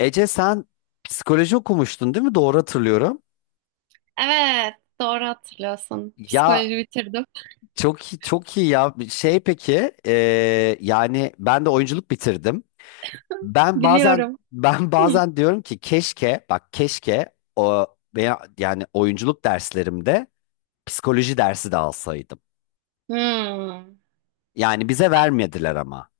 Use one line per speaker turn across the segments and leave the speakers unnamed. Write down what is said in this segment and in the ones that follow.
Ece sen psikoloji okumuştun değil mi? Doğru hatırlıyorum.
Evet, doğru hatırlıyorsun.
Ya
Psikoloji bitirdim.
çok iyi, çok iyi ya. Şey peki yani ben de oyunculuk bitirdim. Ben bazen
Biliyorum.
ben
Hı.
bazen diyorum ki keşke bak keşke o veya yani oyunculuk derslerimde psikoloji dersi de alsaydım.
Hmm.
Yani bize
A-
vermediler ama.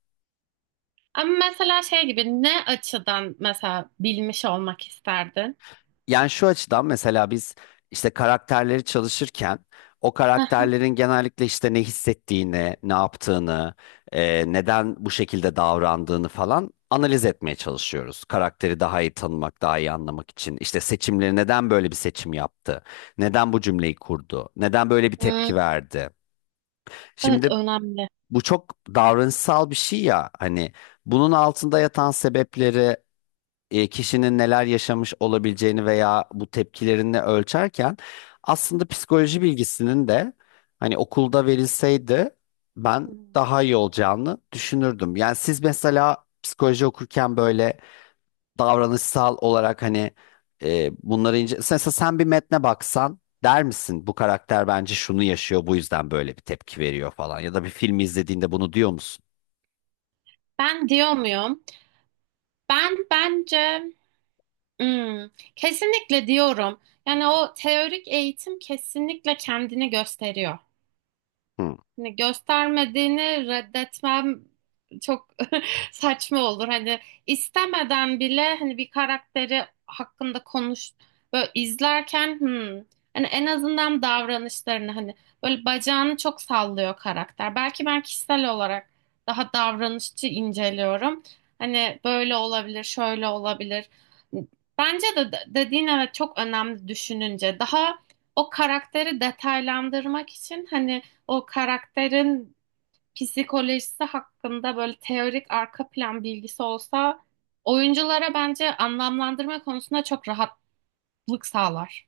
Ama mesela şey gibi ne açıdan mesela bilmiş olmak isterdin?
Yani şu açıdan mesela biz işte karakterleri çalışırken o
Hı hı.
karakterlerin genellikle işte ne hissettiğini, ne yaptığını, neden bu şekilde davrandığını falan analiz etmeye çalışıyoruz. Karakteri daha iyi tanımak, daha iyi anlamak için. İşte seçimleri neden böyle bir seçim yaptı? Neden bu cümleyi kurdu? Neden böyle bir
Hmm.
tepki verdi?
Evet,
Şimdi
önemli.
bu çok davranışsal bir şey ya hani bunun altında yatan sebepleri kişinin neler yaşamış olabileceğini veya bu tepkilerini ölçerken aslında psikoloji bilgisinin de hani okulda verilseydi ben
Hmm.
daha iyi olacağını düşünürdüm. Yani siz mesela psikoloji okurken böyle davranışsal olarak hani bunları ince... Mesela sen bir metne baksan der misin bu karakter bence şunu yaşıyor bu yüzden böyle bir tepki veriyor falan ya da bir filmi izlediğinde bunu diyor musun?
Ben diyor muyum? Ben bence hmm, kesinlikle diyorum. Yani o teorik eğitim kesinlikle kendini gösteriyor.
Hı.
Hani göstermediğini reddetmem çok saçma olur. Hani istemeden bile hani bir karakteri hakkında konuş böyle izlerken hani en azından davranışlarını hani böyle bacağını çok sallıyor karakter. Belki ben kişisel olarak daha davranışçı inceliyorum. Hani böyle olabilir, şöyle olabilir. Bence de dediğin evet çok önemli düşününce. Daha o karakteri detaylandırmak için hani o karakterin psikolojisi hakkında böyle teorik arka plan bilgisi olsa oyunculara bence anlamlandırma konusunda çok rahatlık sağlar.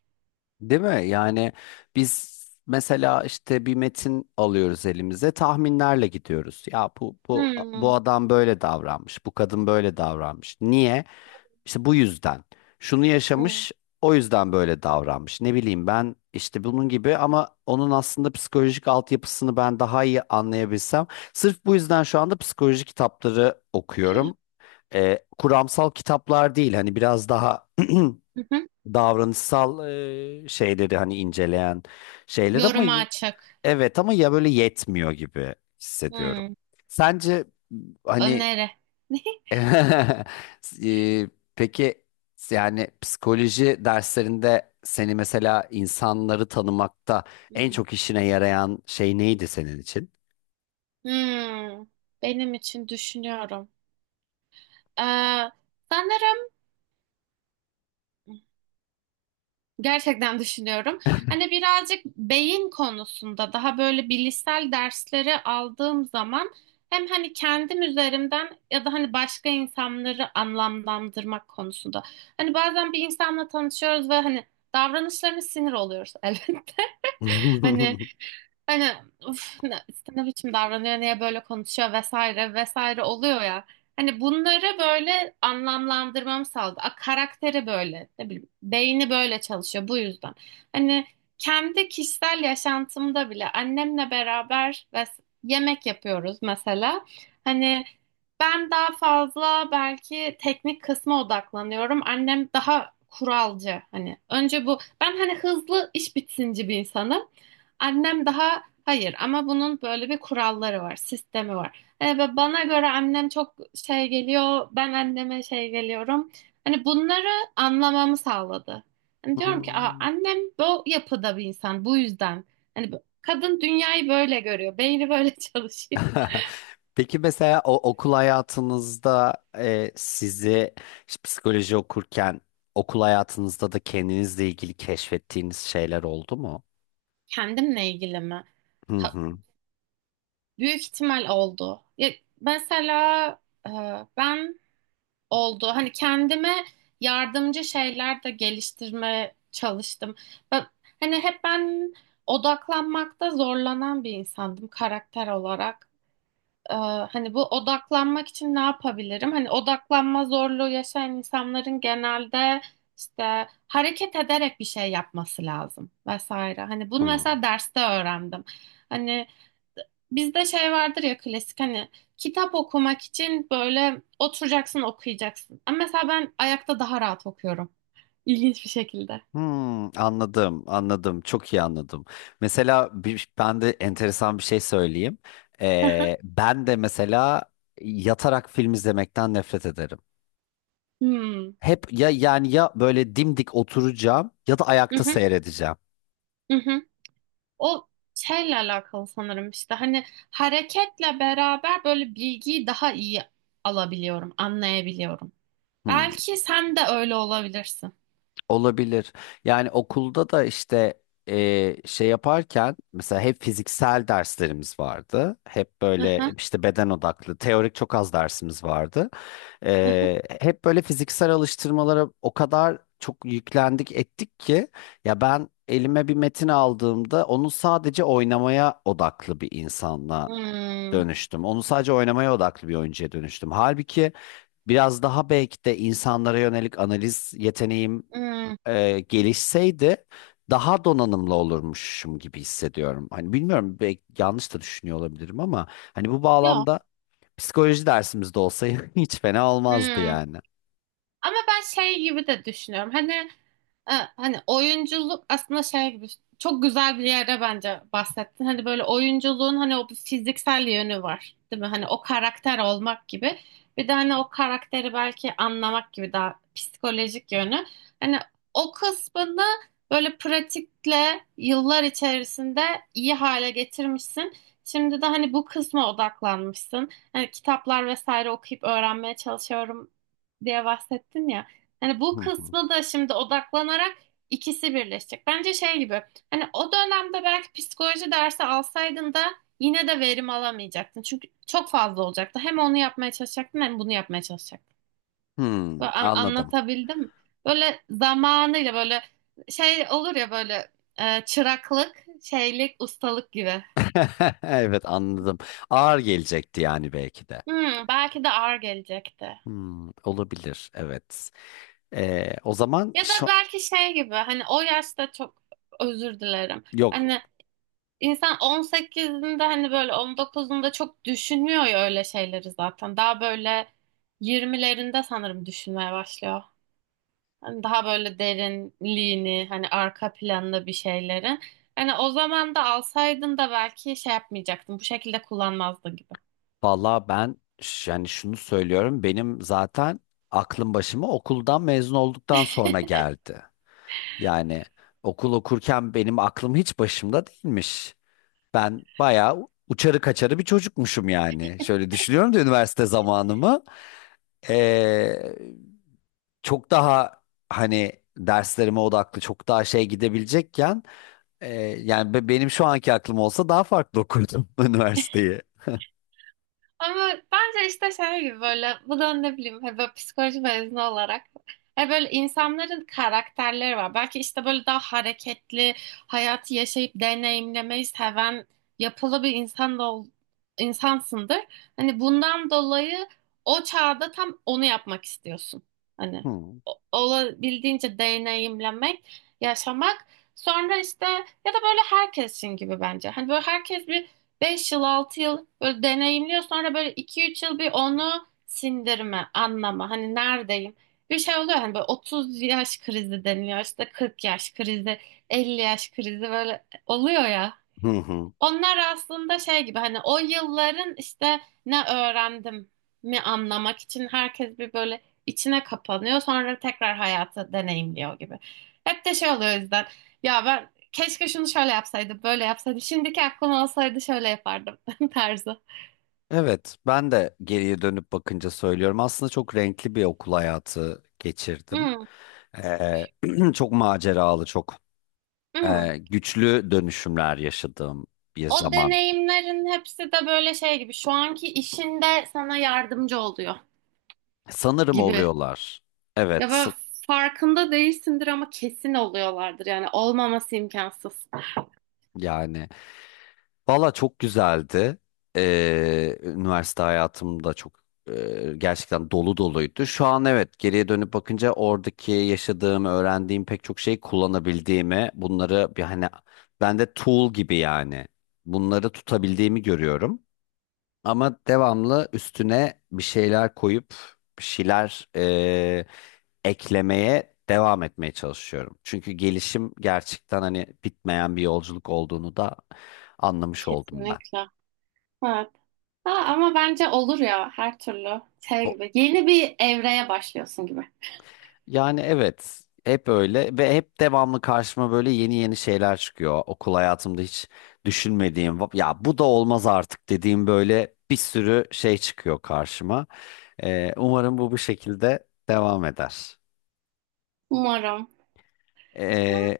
Değil mi? Yani biz mesela işte bir metin alıyoruz elimize, tahminlerle gidiyoruz. Ya bu bu
Hmm.
bu adam böyle davranmış, bu kadın böyle davranmış. Niye? İşte bu yüzden. Şunu
Hmm.
yaşamış, o yüzden böyle davranmış. Ne bileyim ben işte bunun gibi ama onun aslında psikolojik altyapısını ben daha iyi anlayabilsem. Sırf bu yüzden şu anda psikoloji kitapları okuyorum. Kuramsal kitaplar değil, hani biraz daha
Hı hı.
davranışsal, şeyleri hani inceleyen şeyler ama
Yoruma açık.
evet ama ya böyle yetmiyor gibi hissediyorum.
Hmm.
Sence hani
Öneri.
e, peki yani psikoloji derslerinde seni mesela insanları tanımakta en
Hmm.
çok işine yarayan şey neydi senin için?
Hmm. Benim için düşünüyorum. Ee, sanırım gerçekten düşünüyorum. Hani birazcık beyin konusunda daha böyle bilişsel dersleri aldığım zaman hem hani kendim üzerimden ya da hani başka insanları anlamlandırmak konusunda. Hani bazen bir insanla tanışıyoruz ve hani davranışlarına sinir oluyoruz elbette. Hani Hani uf, ne, işte ne biçim davranıyor, niye böyle konuşuyor vesaire vesaire oluyor ya. Hani bunları böyle anlamlandırmam sağladı. A, karakteri böyle, ne bileyim, beyni böyle çalışıyor bu yüzden. Hani kendi kişisel yaşantımda bile annemle beraber yemek yapıyoruz mesela. Hani ben daha fazla belki teknik kısma odaklanıyorum. Annem daha kuralcı hani. Önce bu ben hani hızlı iş bitsinci bir insanım. Annem daha hayır ama bunun böyle bir kuralları var, sistemi var. E, ve bana göre annem çok şey geliyor, ben anneme şey geliyorum. Hani bunları anlamamı sağladı. Hani diyorum ki aa,
Hmm.
annem bu yapıda bir insan bu yüzden. Hani kadın dünyayı böyle görüyor, beyni böyle çalışıyor.
Peki mesela o okul hayatınızda sizi işte psikoloji okurken okul hayatınızda da kendinizle ilgili keşfettiğiniz şeyler oldu mu?
Kendimle ilgili mi?
Hı
Ta-
hı.
büyük ihtimal oldu. Ya, mesela e, ben oldu. Hani kendime yardımcı şeyler de geliştirmeye çalıştım. Ben, hani hep ben odaklanmakta zorlanan bir insandım karakter olarak. Ee, hani bu odaklanmak için ne yapabilirim? Hani odaklanma zorluğu yaşayan insanların genelde işte hareket ederek bir şey yapması lazım vesaire. Hani bunu
Hı.
mesela derste öğrendim. Hani bizde şey vardır ya klasik hani kitap okumak için böyle oturacaksın okuyacaksın. Ama mesela ben ayakta daha rahat okuyorum. İlginç bir şekilde.
Hmm, anladım, anladım. Çok iyi anladım. Mesela bir, ben de enteresan bir şey söyleyeyim.
Hı hı.
Ben de mesela yatarak film izlemekten nefret ederim.
Hmm.
Hep ya yani ya böyle dimdik oturacağım ya da ayakta
Mhm,
seyredeceğim.
mhm. O şeyle alakalı sanırım işte hani hareketle beraber böyle bilgiyi daha iyi alabiliyorum, anlayabiliyorum.
Hmm.
Belki sen de öyle olabilirsin.
Olabilir. Yani okulda da işte şey yaparken mesela hep fiziksel derslerimiz vardı. Hep böyle
Aha,
işte beden odaklı, teorik çok az dersimiz vardı.
aha.
E, hep böyle fiziksel alıştırmalara o kadar çok yüklendik ettik ki ya ben elime bir metin aldığımda onu sadece oynamaya odaklı bir insanla
Hmm.
dönüştüm. Onu sadece oynamaya odaklı bir oyuncuya dönüştüm. Halbuki biraz daha belki de insanlara yönelik analiz yeteneğim
Hmm.
gelişseydi daha donanımlı olurmuşum gibi hissediyorum. Hani bilmiyorum belki yanlış da düşünüyor olabilirim ama hani bu
Yok.
bağlamda psikoloji dersimizde olsaydı hiç fena olmazdı
Hmm.
yani.
Ama ben şey gibi de düşünüyorum. Hani e, hani oyunculuk aslında şey gibi çok güzel bir yere bence bahsettin. Hani böyle oyunculuğun hani o bir fiziksel yönü var, değil mi? Hani o karakter olmak gibi. Bir de hani o karakteri belki anlamak gibi daha psikolojik yönü. Hani o kısmını böyle pratikle yıllar içerisinde iyi hale getirmişsin. Şimdi de hani bu kısma odaklanmışsın. Hani kitaplar vesaire okuyup öğrenmeye çalışıyorum diye bahsettin ya. Hani bu
Hı hı.
kısmı da şimdi odaklanarak ikisi birleşecek. Bence şey gibi hani o dönemde belki psikoloji dersi alsaydın da yine de verim alamayacaktın. Çünkü çok fazla olacaktı. Hem onu yapmaya çalışacaktın hem bunu yapmaya çalışacaktın.
Hmm,
Böyle
anladım.
anlatabildim mi? Böyle zamanıyla böyle şey olur ya böyle çıraklık, şeylik, ustalık gibi.
Evet, anladım. Ağır gelecekti yani belki de.
Hmm, belki de ağır gelecekti.
Hmm, olabilir evet. O zaman
Ya da
şu
belki şey gibi hani o yaşta çok özür dilerim. Hani
yok,
İnsan 18'inde hani böyle 19'unda çok düşünmüyor ya öyle şeyleri zaten. Daha böyle 20'lerinde sanırım düşünmeye başlıyor. Hani daha böyle derinliğini, hani arka planlı bir şeyleri. Hani o zaman da alsaydın da belki şey yapmayacaktın. Bu şekilde kullanmazdın gibi.
vallahi ben yani şunu söylüyorum, benim zaten aklım başıma okuldan mezun olduktan sonra geldi. Yani okul okurken benim aklım hiç başımda değilmiş. Ben bayağı uçarı kaçarı bir çocukmuşum yani. Şöyle düşünüyorum da üniversite zamanımı. Ee, Çok daha hani derslerime odaklı, çok daha şey gidebilecekken e, yani benim şu anki aklım olsa daha farklı okurdum üniversiteyi.
Ama bence işte şey gibi böyle bu da ne bileyim hani böyle psikoloji mezunu olarak hani böyle insanların karakterleri var. Belki işte böyle daha hareketli hayatı yaşayıp deneyimlemeyi seven yapılı bir insan da insansındır. Hani bundan dolayı o çağda tam onu yapmak istiyorsun. Hani
Hmm.
olabildiğince deneyimlemek, yaşamak. Sonra işte ya da böyle herkesin gibi bence. Hani böyle herkes bir beş yıl 6 yıl böyle deneyimliyor sonra böyle iki üç yıl bir onu sindirme anlama hani neredeyim bir şey oluyor hani böyle 30 yaş krizi deniliyor işte 40 yaş krizi 50 yaş krizi böyle oluyor ya
Hı hı.
onlar aslında şey gibi hani o yılların işte ne öğrendim mi anlamak için herkes bir böyle içine kapanıyor sonra tekrar hayatı deneyimliyor gibi. Hep de şey oluyor o yüzden ya ben keşke şunu şöyle yapsaydım böyle yapsaydım şimdiki aklım olsaydı şöyle yapardım tarzı.
Evet, ben de geriye dönüp bakınca söylüyorum. Aslında çok renkli bir okul hayatı geçirdim.
Hmm.
Ee, çok maceralı, çok,
Hmm.
güçlü dönüşümler yaşadığım bir
O
zaman.
deneyimlerin hepsi de böyle şey gibi şu anki işinde sana yardımcı oluyor
Sanırım
gibi.
oluyorlar.
Ya
Evet,
böyle farkında değilsindir ama kesin oluyorlardır yani olmaması imkansız.
yani valla çok güzeldi. Üniversite hayatım da çok, gerçekten dolu doluydu. Şu an evet geriye dönüp bakınca oradaki yaşadığım, öğrendiğim pek çok şeyi kullanabildiğimi, bunları bir hani bende tool gibi yani bunları tutabildiğimi görüyorum. Ama devamlı üstüne bir şeyler koyup bir şeyler eklemeye devam etmeye çalışıyorum. Çünkü gelişim gerçekten hani bitmeyen bir yolculuk olduğunu da anlamış oldum ben.
Kesinlikle. Evet. Ha, ama bence olur ya her türlü şey
O,
gibi. Yeni bir evreye başlıyorsun gibi.
yani evet hep öyle ve hep devamlı karşıma böyle yeni yeni şeyler çıkıyor. Okul hayatımda hiç düşünmediğim, ya bu da olmaz artık" dediğim böyle bir sürü şey çıkıyor karşıma. Umarım bu bu şekilde devam eder.
Umarım.
Ee,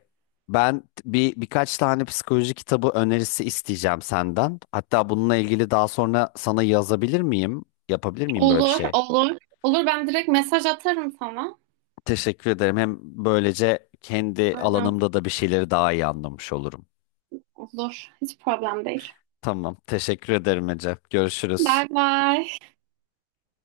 Ben birkaç tane psikoloji kitabı önerisi isteyeceğim senden. Hatta bununla ilgili daha sonra sana yazabilir miyim? Yapabilir miyim böyle bir
Olur,
şey?
olur. Olur ben direkt mesaj atarım sana.
Teşekkür ederim. Hem böylece kendi
Aynen.
alanımda da bir şeyleri daha iyi anlamış olurum.
Olur. Hiç problem değil.
Tamam, teşekkür ederim Ece. Görüşürüz.
Bay bay.